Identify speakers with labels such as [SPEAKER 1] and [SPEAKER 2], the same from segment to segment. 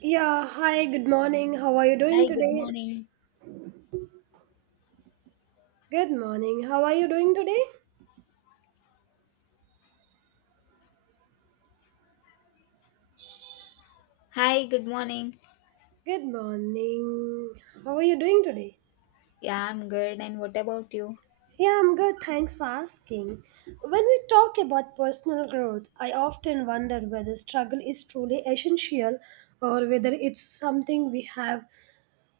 [SPEAKER 1] Yeah, hi, good morning. How are you doing
[SPEAKER 2] Hi, good
[SPEAKER 1] today?
[SPEAKER 2] morning.
[SPEAKER 1] Good morning. How are you doing today?
[SPEAKER 2] Hi, good morning.
[SPEAKER 1] Good morning. How are you doing today?
[SPEAKER 2] Yeah, I'm good. And what about you?
[SPEAKER 1] Yeah, I'm good. Thanks for asking. When we talk about personal growth, I often wonder whether struggle is truly essential or whether it's something we have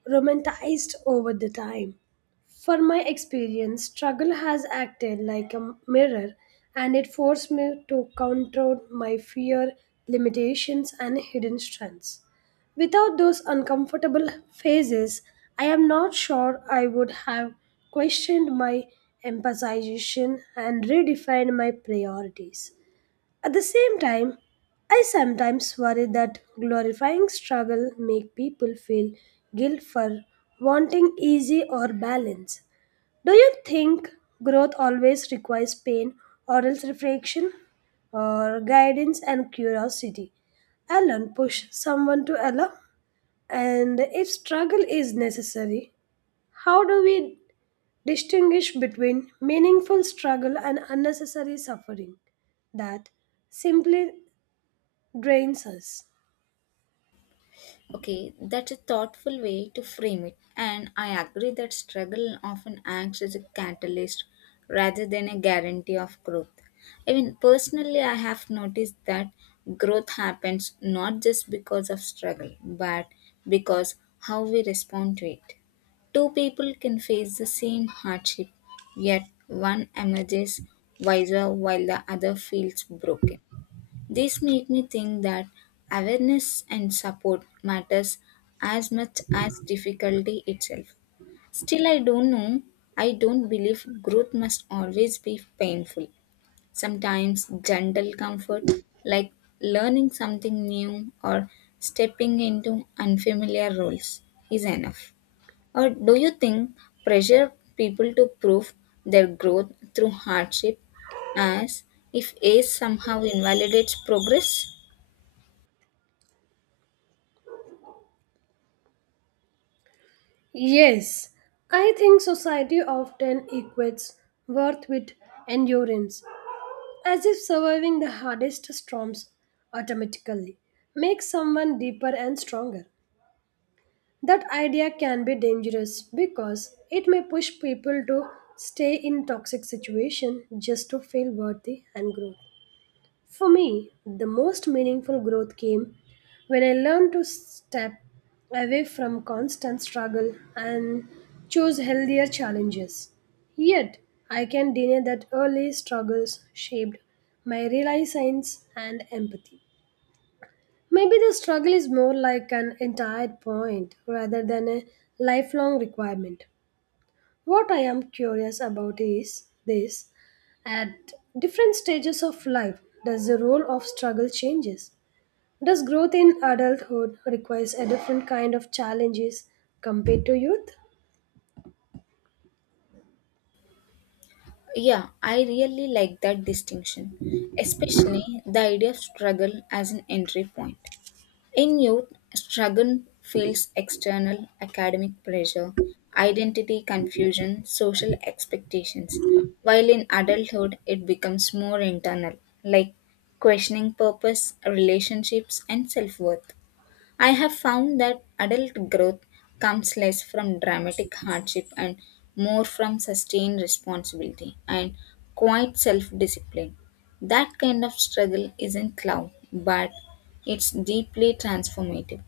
[SPEAKER 1] romanticized over the time. For my experience, struggle has acted like a mirror and it forced me to confront my fear, limitations, and hidden strengths. Without those uncomfortable phases, I am not sure I would have questioned my emphasization and redefined my priorities. At the same time, I sometimes worry that glorifying struggle make people feel guilt for wanting easy or balance. Do you think growth always requires pain or else reflection or guidance and curiosity? Alone push someone to allow and if struggle is necessary, how do we distinguish between meaningful struggle and unnecessary suffering that simply drains us.
[SPEAKER 2] Okay, that's a thoughtful way to frame it, and I agree that struggle often acts as a catalyst rather than a guarantee of growth. I mean, personally, I have noticed that growth happens not just because of struggle, but because how we respond to it. Two people can face the same hardship, yet one emerges wiser while the other feels broken. This make me think that awareness and support matters as much as difficulty itself. Still I don't know, I don't believe growth must always be painful. Sometimes gentle comfort like learning something new or stepping into unfamiliar roles is enough. Or do you think pressure people to prove their growth through hardship as if age somehow invalidates progress?
[SPEAKER 1] Yes, I think society often equates worth with endurance, as if surviving the hardest storms automatically makes someone deeper and stronger. That idea can be dangerous because it may push people to stay in toxic situation just to feel worthy and grow. For me, the most meaningful growth came when I learned to step away from constant struggle and choose healthier challenges. Yet, I can deny that early struggles shaped my realizations and empathy. Maybe the struggle is more like an entire point rather than a lifelong requirement. What I am curious about is this at different stages of life, does the role of struggle changes? Does growth in adulthood requires a different kind of challenges compared to youth?
[SPEAKER 2] Yeah, I really like that distinction, especially the idea of struggle as an entry point. In youth, struggle feels external academic pressure, identity confusion, social expectations, while in adulthood, it becomes more internal, like questioning purpose, relationships, and self worth. I have found that adult growth comes less from dramatic hardship and more from sustained responsibility and quiet self discipline. That kind of struggle isn't loud, but it's deeply transformative.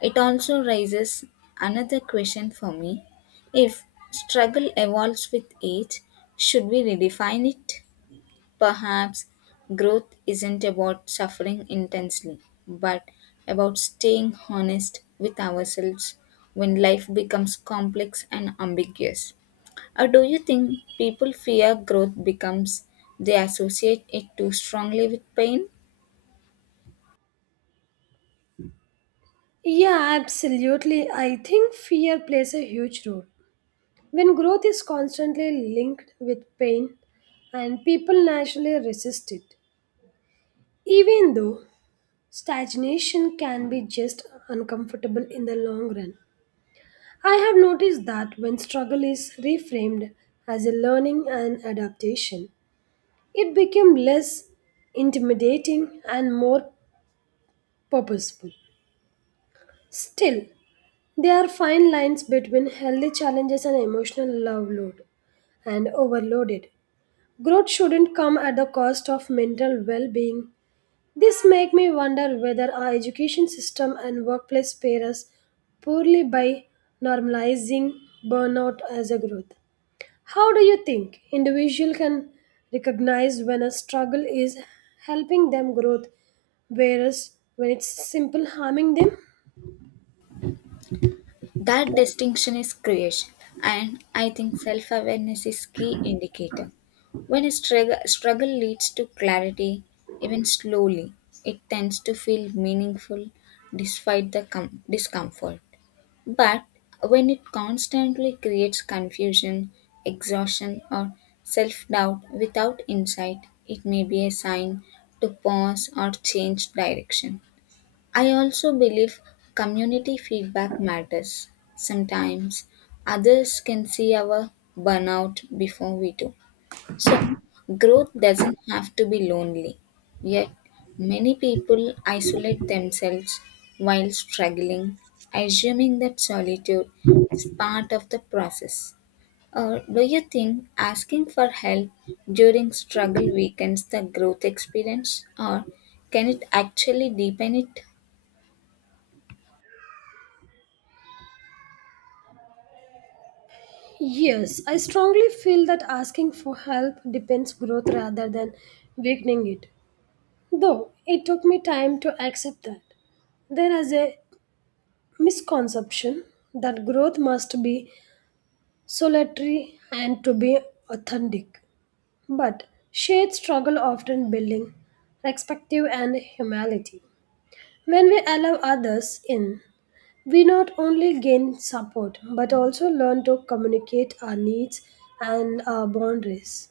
[SPEAKER 2] It also raises another question for me if struggle evolves with age, should we redefine it? Perhaps growth isn't about suffering intensely, but about staying honest with ourselves when life becomes complex and ambiguous. Or do you think people fear growth becomes they associate it too strongly with pain?
[SPEAKER 1] Yeah, absolutely. I think fear plays a huge role. When growth is constantly linked with pain and people naturally resist it. Even though stagnation can be just uncomfortable in the long run, I have noticed that when struggle is reframed as a learning and adaptation, it became less intimidating and more purposeful. Still, there are fine lines between healthy challenges and emotional overload and overloaded. Growth shouldn't come at the cost of mental well-being. This makes me wonder whether our education system and workplace pair us poorly by normalizing burnout as a growth. How do you think individual can recognize when a struggle is helping them growth whereas when it's simple harming them?
[SPEAKER 2] That distinction is crucial, and I think self awareness is key indicator. When a struggle leads to clarity, even slowly, it tends to feel meaningful despite the discomfort. But when it constantly creates confusion, exhaustion, or self doubt without insight, it may be a sign to pause or change direction. I also believe community feedback matters. Sometimes others can see our burnout before we do. So, growth doesn't have to be lonely. Yet, many people isolate themselves while struggling, assuming that solitude is part of the process. Or, do you think asking for help during struggle weakens the growth experience, or can it actually deepen it?
[SPEAKER 1] Yes, I strongly feel that asking for help depends growth rather than weakening it. Though it took me time to accept that. There is a misconception that growth must be solitary and to be authentic. But shared struggle often building perspective and humility. When we allow others in, we not only gain support but also learn to communicate our needs and our boundaries.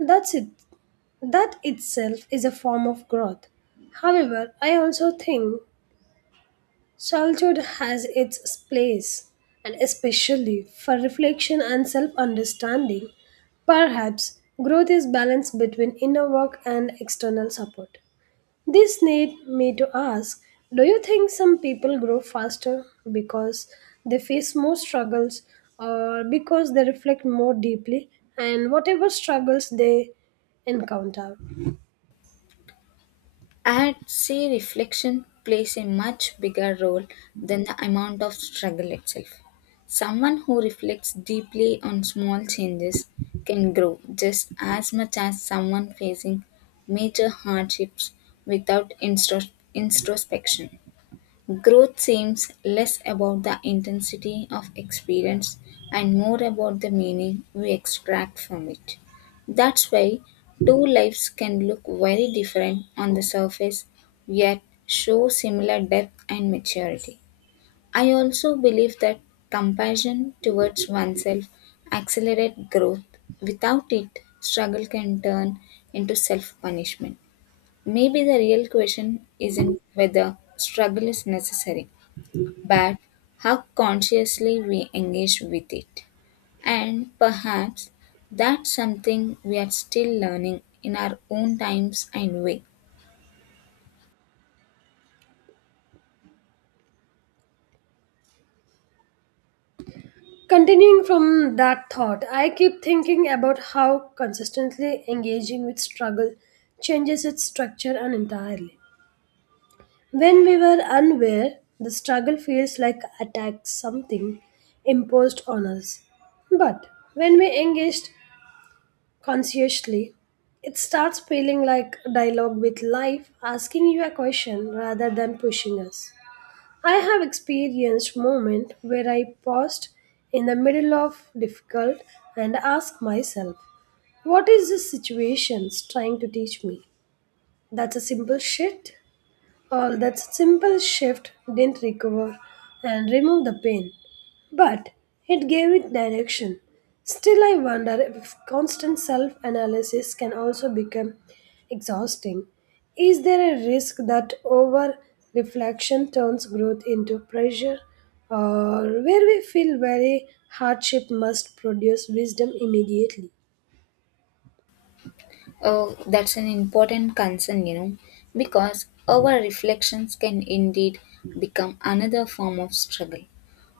[SPEAKER 1] That's it. That itself is a form of growth. However, I also think solitude has its place, and especially for reflection and self understanding. Perhaps growth is balanced between inner work and external support. This need me to ask, do you think some people grow faster because they face more struggles or because they reflect more deeply and whatever struggles they encounter?
[SPEAKER 2] I'd say reflection plays a much bigger role than the amount of struggle itself. Someone who reflects deeply on small changes can grow just as much as someone facing major hardships without introspection. Growth seems less about the intensity of experience and more about the meaning we extract from it. That's why two lives can look very different on the surface yet show similar depth and maturity. I also believe that compassion towards oneself accelerates growth. Without it, struggle can turn into self punishment. Maybe the real question isn't whether struggle is necessary but how consciously we engage with it. And perhaps that's something we are still learning in our own times and way.
[SPEAKER 1] Continuing from that thought, I keep thinking about how consistently engaging with struggle changes its structure and entirely. When we were unaware, the struggle feels like attack something imposed on us. But when we engaged consciously, it starts feeling like dialogue with life, asking you a question rather than pushing us. I have experienced moments where I paused in the middle of difficult and asked myself, what is this situation trying to teach me? That's a simple shit. All that simple shift didn't recover and remove the pain, but it gave it direction. Still, I wonder if constant self analysis can also become exhausting. Is there a risk that over reflection turns growth into pressure, or where we feel very hardship must produce wisdom immediately?
[SPEAKER 2] Oh, that's an important concern, you know, because our reflections can indeed become another form of struggle.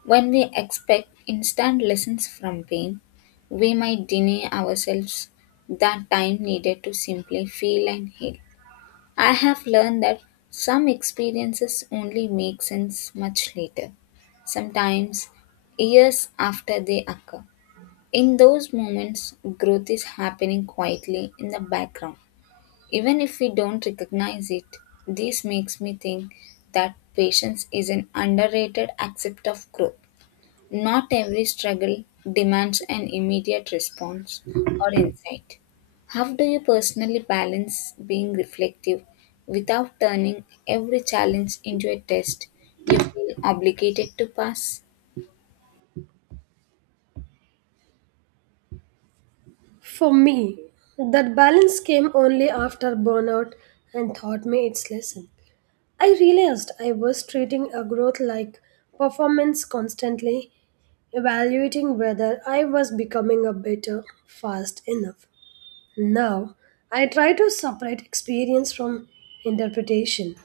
[SPEAKER 2] When we expect instant lessons from pain, we might deny ourselves that time needed to simply feel and heal. I have learned that some experiences only make sense much later, sometimes years after they occur. In those moments, growth is happening quietly in the background. Even if we don't recognize it, this makes me think that patience is an underrated aspect of growth. Not every struggle demands an immediate response or insight. How do you personally balance being reflective without turning every challenge into a test you feel obligated to pass?
[SPEAKER 1] For me, that balance came only after burnout and taught me its lesson. I realized I was treating a growth like performance constantly, evaluating whether I was becoming a better fast enough. Now, I try to separate experience from interpretation.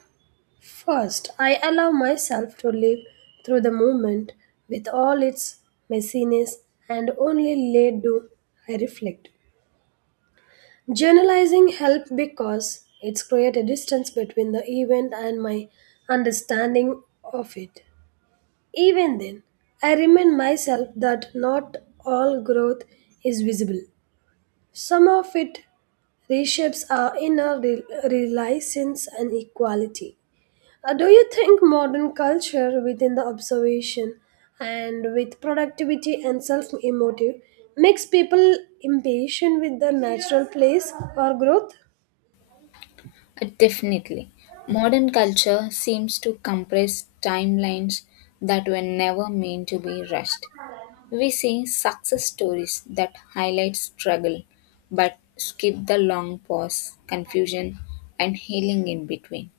[SPEAKER 1] First, I allow myself to live through the moment with all its messiness, and only later do I reflect. Journalizing helped because it's created a distance between the event and my understanding of it. Even then, I remind myself that not all growth is visible. Some of it reshapes our inner reliance and equality. Do you think modern culture within the observation and with productivity and self-emotive makes people impatient with the natural place or growth?
[SPEAKER 2] Definitely. Modern culture seems to compress timelines that were never meant to be rushed. We see success stories that highlight struggle but skip the long pause, confusion, and healing in between.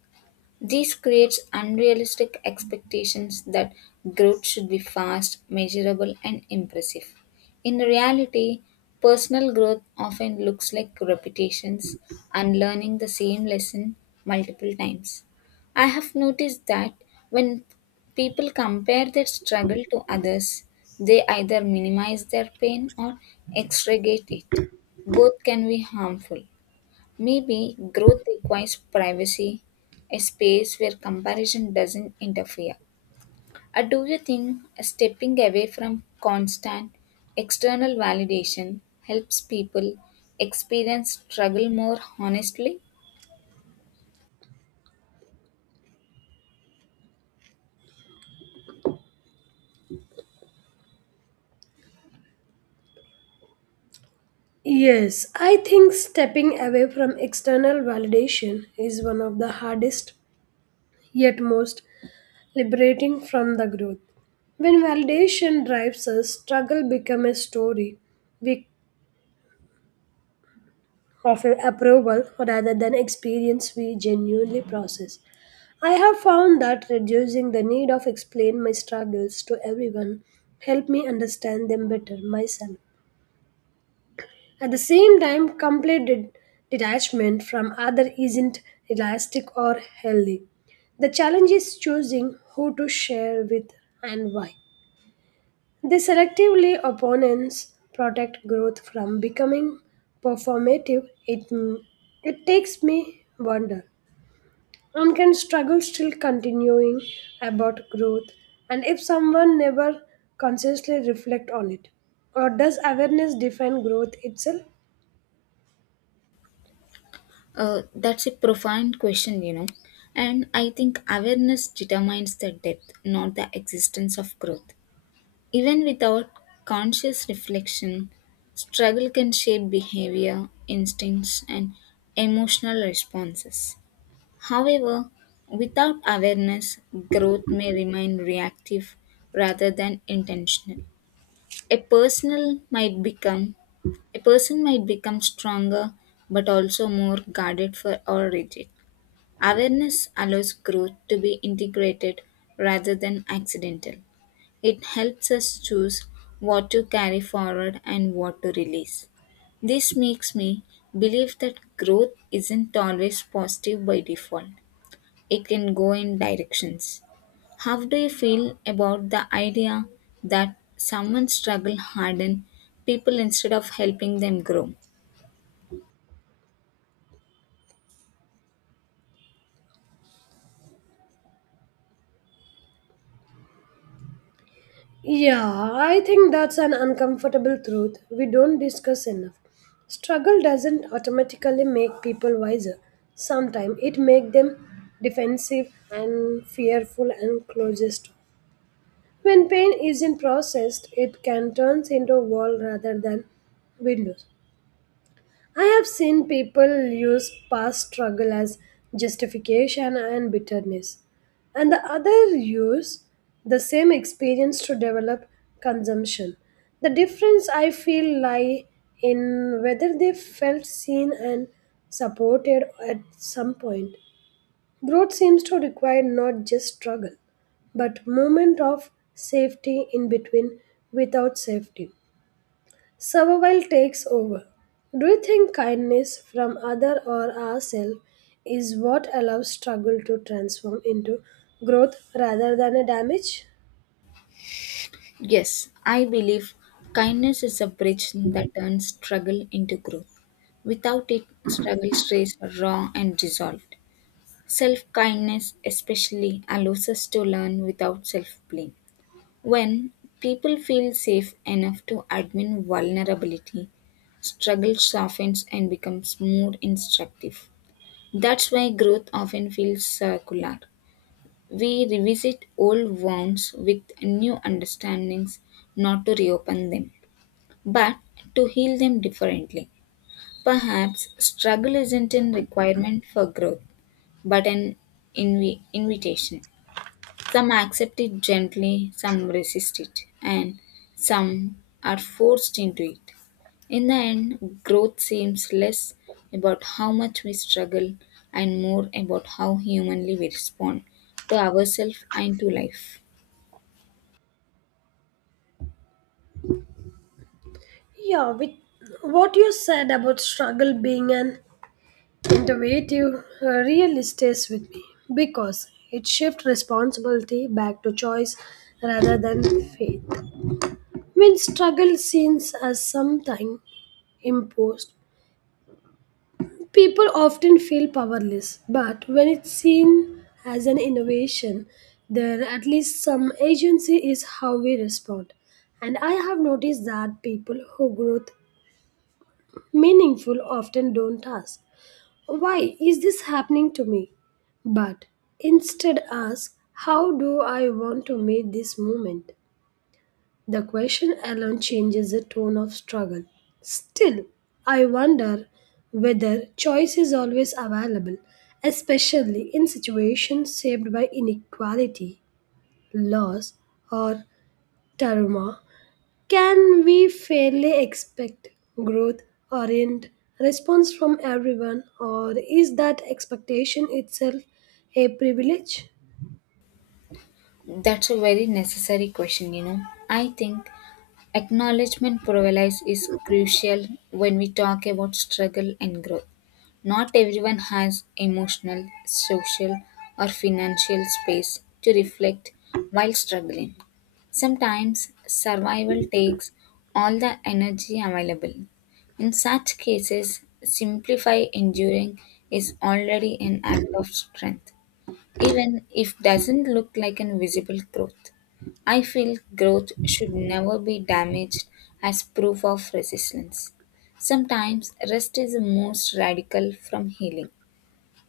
[SPEAKER 2] This creates unrealistic expectations that growth should be fast, measurable, and impressive. In reality, personal growth often looks like repetitions and learning the same lesson multiple times. I have noticed that when people compare their struggle to others, they either minimize their pain or exaggerate it. Both can be harmful. Maybe growth requires privacy, a space where comparison doesn't interfere. Or do you think stepping away from constant external validation helps people experience struggle more honestly?
[SPEAKER 1] Yes, I think stepping away from external validation is one of the hardest yet most liberating from the growth. When validation drives us, struggle becomes a story we of approval rather than experience we genuinely process. I have found that reducing the need of explain my struggles to everyone help me understand them better myself. At the same time, detachment from other isn't realistic or healthy. The challenge is choosing who to share with and why. The selectively opponents protect growth from becoming performative. It takes me wonder. One can struggle still continuing about growth and if someone never consciously reflect on it. Or does awareness define growth itself?
[SPEAKER 2] That's a profound question, you know. And I think awareness determines the depth, not the existence of growth. Even without conscious reflection, struggle can shape behavior, instincts, and emotional responses. However, without awareness, growth may remain reactive rather than intentional. A personal might become a person might become stronger but also more guarded for or rigid. Awareness allows growth to be integrated rather than accidental. It helps us choose what to carry forward and what to release. This makes me believe that growth isn't always positive by default, it can go in directions. How do you feel about the idea that someone struggle harden people instead of helping them grow?
[SPEAKER 1] Yeah, I think that's an uncomfortable truth we don't discuss enough. Struggle doesn't automatically make people wiser. Sometimes it makes them defensive and fearful and closest. When pain isn't processed, it can turn into a wall rather than windows. I have seen people use past struggle as justification and bitterness, and the other use the same experience to develop consumption. The difference I feel lie in whether they felt seen and supported at some point. Growth seems to require not just struggle, but moment of safety in between without safety. Survival takes over. Do you think kindness from other or ourselves is what allows struggle to transform into growth rather than a damage?
[SPEAKER 2] Yes, I believe kindness is a bridge that turns struggle into growth. Without it, struggle stays raw and dissolved. Self kindness, especially, allows us to learn without self blame. When people feel safe enough to admit vulnerability, struggle softens and becomes more instructive. That's why growth often feels circular. We revisit old wounds with new understandings, not to reopen them, but to heal them differently. Perhaps struggle isn't a requirement for growth, but an invitation. Some accept it gently, some resist it, and some are forced into it. In the end, growth seems less about how much we struggle and more about how humanly we respond to ourselves and to life.
[SPEAKER 1] Yeah, with what you said about struggle being an innovative really stays with me because it shifts responsibility back to choice rather than faith. When struggle seems as something imposed, people often feel powerless, but when it's seen as an innovation, there at least some agency is how we respond. And I have noticed that people who grow meaningful often don't ask, why is this happening to me? But instead ask, how do I want to meet this moment? The question alone changes the tone of struggle. Still, I wonder whether choice is always available, especially in situations shaped by inequality, loss, or trauma. Can we fairly expect growth orient response from everyone, or is that expectation itself a privilege?
[SPEAKER 2] That's a very necessary question, you know. I think Acknowledgement paralysis is crucial when we talk about struggle and growth. Not everyone has emotional, social, or financial space to reflect while struggling. Sometimes survival takes all the energy available. In such cases, simplify enduring is already an act of strength even if doesn't look like an visible growth. I feel growth should never be damaged as proof of resistance. Sometimes rest is the most radical from healing.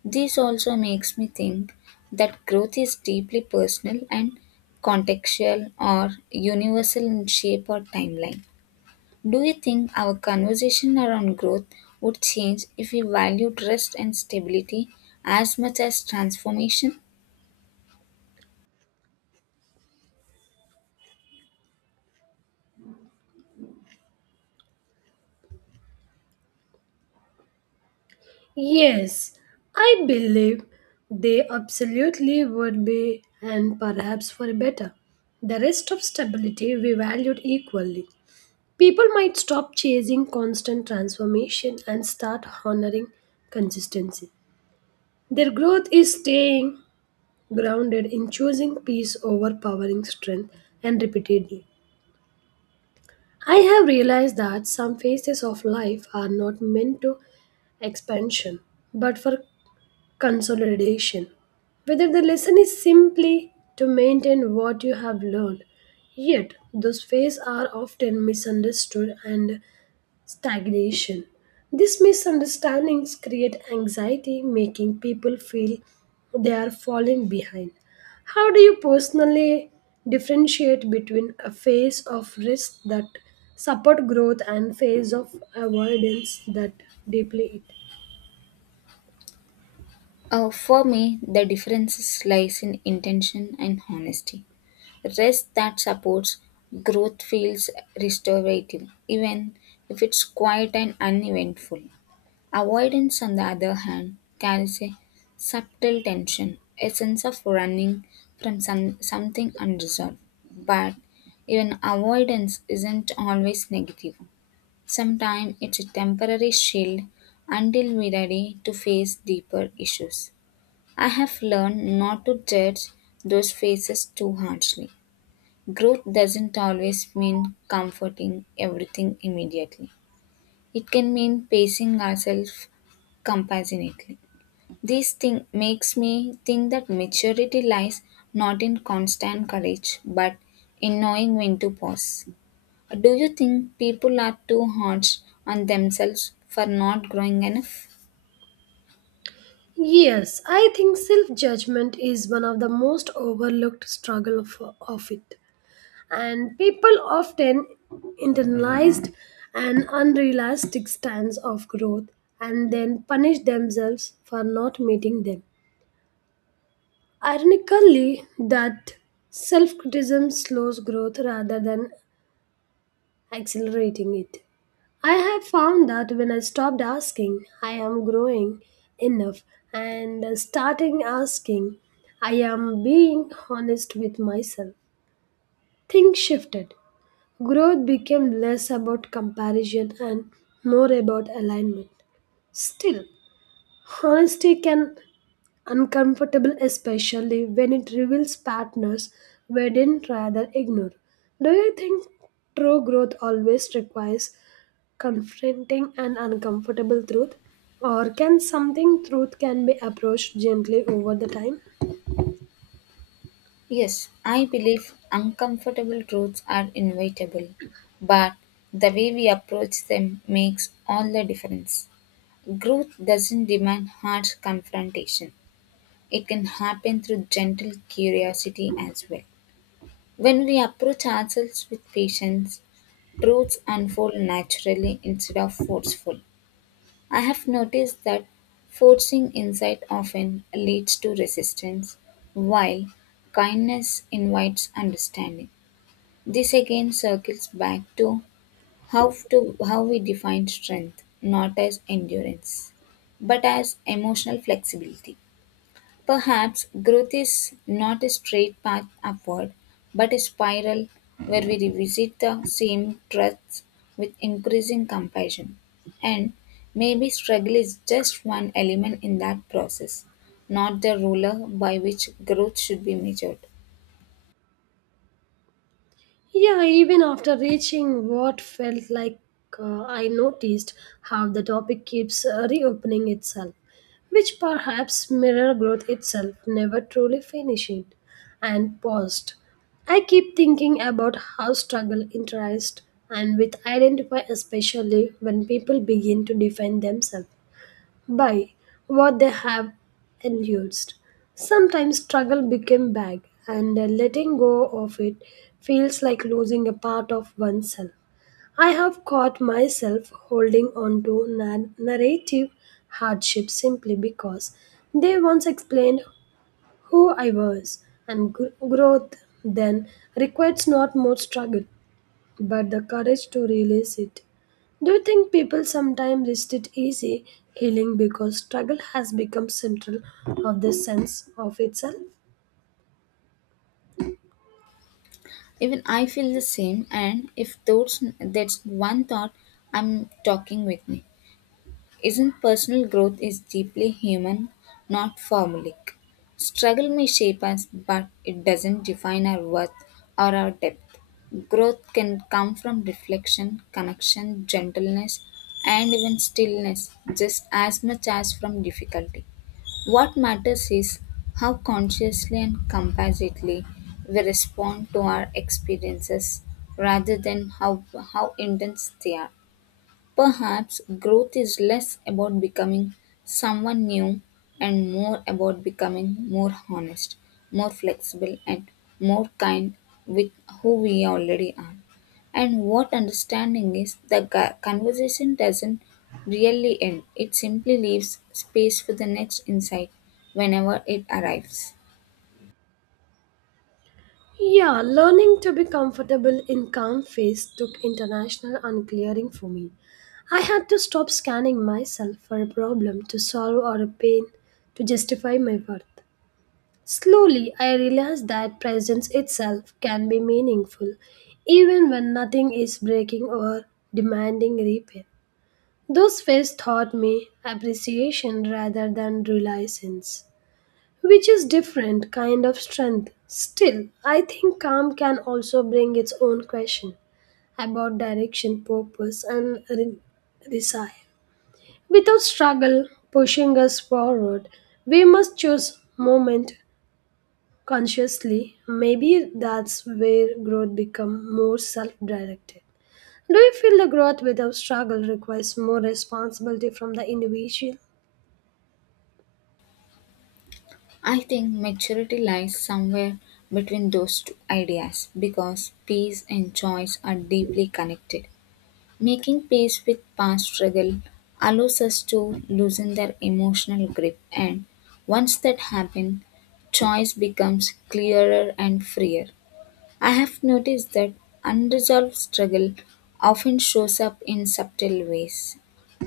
[SPEAKER 2] This also makes me think that growth is deeply personal and contextual or universal in shape or timeline. Do you think our conversation around growth would change if we valued rest and stability as much as transformation?
[SPEAKER 1] Yes, I believe they absolutely would be, and perhaps for better. The rest of stability we valued equally. People might stop chasing constant transformation and start honoring consistency. Their growth is staying grounded in choosing peace over powering strength and repeatedly. I have realized that some phases of life are not meant to expansion, but for consolidation. Whether the lesson is simply to maintain what you have learned, yet those phases are often misunderstood and stagnation. These misunderstandings create anxiety, making people feel they are falling behind. How do you personally differentiate between a phase of risk that support growth and phase of avoidance that deeply.
[SPEAKER 2] For me, the difference lies in intention and honesty. Rest that supports growth feels restorative, even if it's quiet and uneventful. Avoidance, on the other hand, carries a subtle tension, a sense of running from something unresolved. But even avoidance isn't always negative. Sometimes it's a temporary shield until we're ready to face deeper issues. I have learned not to judge those phases too harshly. Growth doesn't always mean comforting everything immediately. It can mean pacing ourselves compassionately. This thing makes me think that maturity lies not in constant courage but in knowing when to pause. Do you think people are too harsh on themselves for not growing enough?
[SPEAKER 1] Yes, I think self judgment is one of the most overlooked struggle of it. And people often internalized an unrealistic stance of growth and then punish themselves for not meeting them. Ironically, that self criticism slows growth rather than accelerating it. I have found that when I stopped asking, I am growing enough, and starting asking, I am being honest with myself. Things shifted. Growth became less about comparison and more about alignment. Still, honesty can uncomfortable, especially when it reveals partners we didn't rather ignore. Do you think true growth always requires confronting an uncomfortable truth, or can something truth can be approached gently over the time?
[SPEAKER 2] Yes, I believe uncomfortable truths are inevitable, but the way we approach them makes all the difference. Growth doesn't demand harsh confrontation, it can happen through gentle curiosity as well. When we approach ourselves with patience, truths unfold naturally instead of forceful. I have noticed that forcing insight often leads to resistance, while kindness invites understanding. This again circles back to how we define strength, not as endurance, but as emotional flexibility. Perhaps growth is not a straight path upward, but a spiral where we revisit the same truths with increasing compassion. And maybe struggle is just one element in that process, not the ruler by which growth should be measured.
[SPEAKER 1] Yeah, even after reaching what felt like I noticed how the topic keeps reopening itself, which perhaps mirror growth itself never truly finishing, and paused. I keep thinking about how struggle interest and with identify especially when people begin to define themselves by what they have endured. Sometimes struggle became bag, and letting go of it feels like losing a part of oneself. I have caught myself holding on to narrative hardship simply because they once explained who I was, and growth then requires not more struggle but the courage to release it. Do you think people sometimes resist it easy healing because struggle has become central of the sense of itself?
[SPEAKER 2] Even I feel the same, and if those, that's one thought I'm talking with me isn't personal growth is deeply human, not formulaic. Struggle may shape us, but it doesn't define our worth or our depth. Growth can come from reflection, connection, gentleness, and even stillness, just as much as from difficulty. What matters is how consciously and compassionately we respond to our experiences rather than how intense they are. Perhaps growth is less about becoming someone new and more about becoming more honest, more flexible, and more kind with who we already are. And what understanding is, the conversation doesn't really end, it simply leaves space for the next insight whenever it arrives.
[SPEAKER 1] Yeah, learning to be comfortable in calm face took international unclearing for me. I had to stop scanning myself for a problem to solve or a pain to justify my worth. Slowly, I realized that presence itself can be meaningful, even when nothing is breaking or demanding repair. Those faces taught me appreciation rather than reliance, which is different kind of strength. Still, I think calm can also bring its own question about direction, purpose, and desire. Without struggle pushing us forward, we must choose moment consciously, maybe that's where growth becomes more self directed. Do you feel the growth without struggle requires more responsibility from the individual?
[SPEAKER 2] I think maturity lies somewhere between those two ideas because peace and choice are deeply connected. Making peace with past struggle allows us to loosen their emotional grip, and once that happens, choice becomes clearer and freer. I have noticed that unresolved struggle often shows up in subtle ways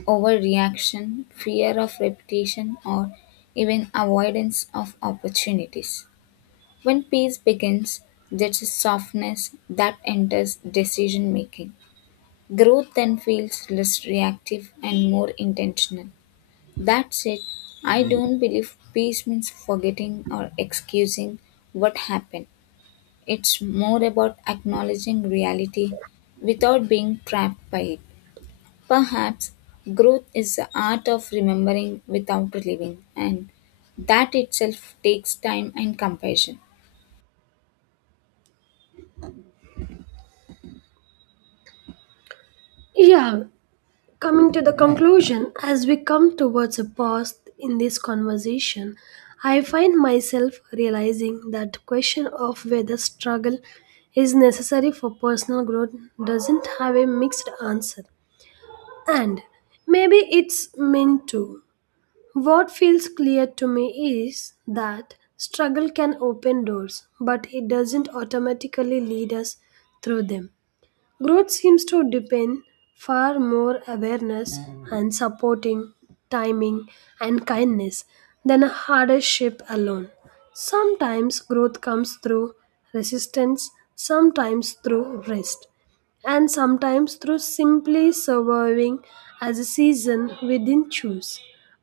[SPEAKER 2] overreaction, fear of repetition, or even avoidance of opportunities. When peace begins, there's a softness that enters decision making Growth then feels less reactive and more intentional. That said, I don't believe peace means forgetting or excusing what happened. It's more about acknowledging reality without being trapped by it. Perhaps growth is the art of remembering without living, and that itself takes time and compassion.
[SPEAKER 1] Yeah, coming to the conclusion, as we come towards a pause in this conversation, I find myself realizing that the question of whether struggle is necessary for personal growth doesn't have a mixed answer. And maybe it's meant to. What feels clear to me is that struggle can open doors, but it doesn't automatically lead us through them. Growth seems to depend far more awareness and supporting timing and kindness than a hardship alone. Sometimes growth comes through resistance, sometimes through rest, and sometimes through simply surviving as a season within choose.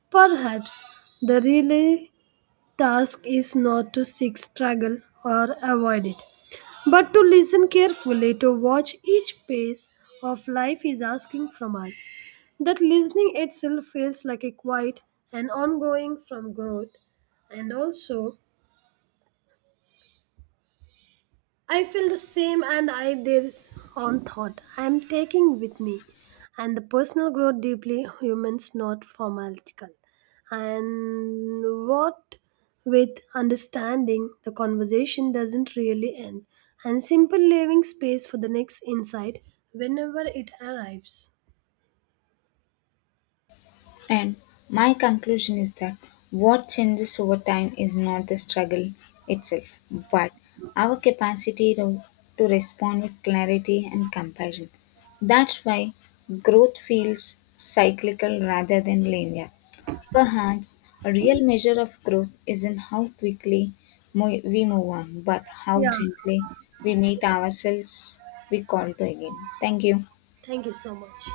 [SPEAKER 1] Perhaps the really task is not to seek struggle or avoid it, but to listen carefully, to watch each pace of life is asking from us. That listening itself feels like a quiet and ongoing from growth, and also I feel the same and I this on thought I am taking with me and the personal growth deeply humans not formalistical and what with understanding the conversation doesn't really end and simple leaving space for the next insight whenever it arrives.
[SPEAKER 2] And my conclusion is that what changes over time is not the struggle itself, but our capacity to respond with clarity and compassion. That's why growth feels cyclical rather than linear. Perhaps a real measure of growth isn't how quickly we move on, but how
[SPEAKER 1] Yeah,
[SPEAKER 2] gently we meet ourselves we call to again. Thank you.
[SPEAKER 1] thank you so much.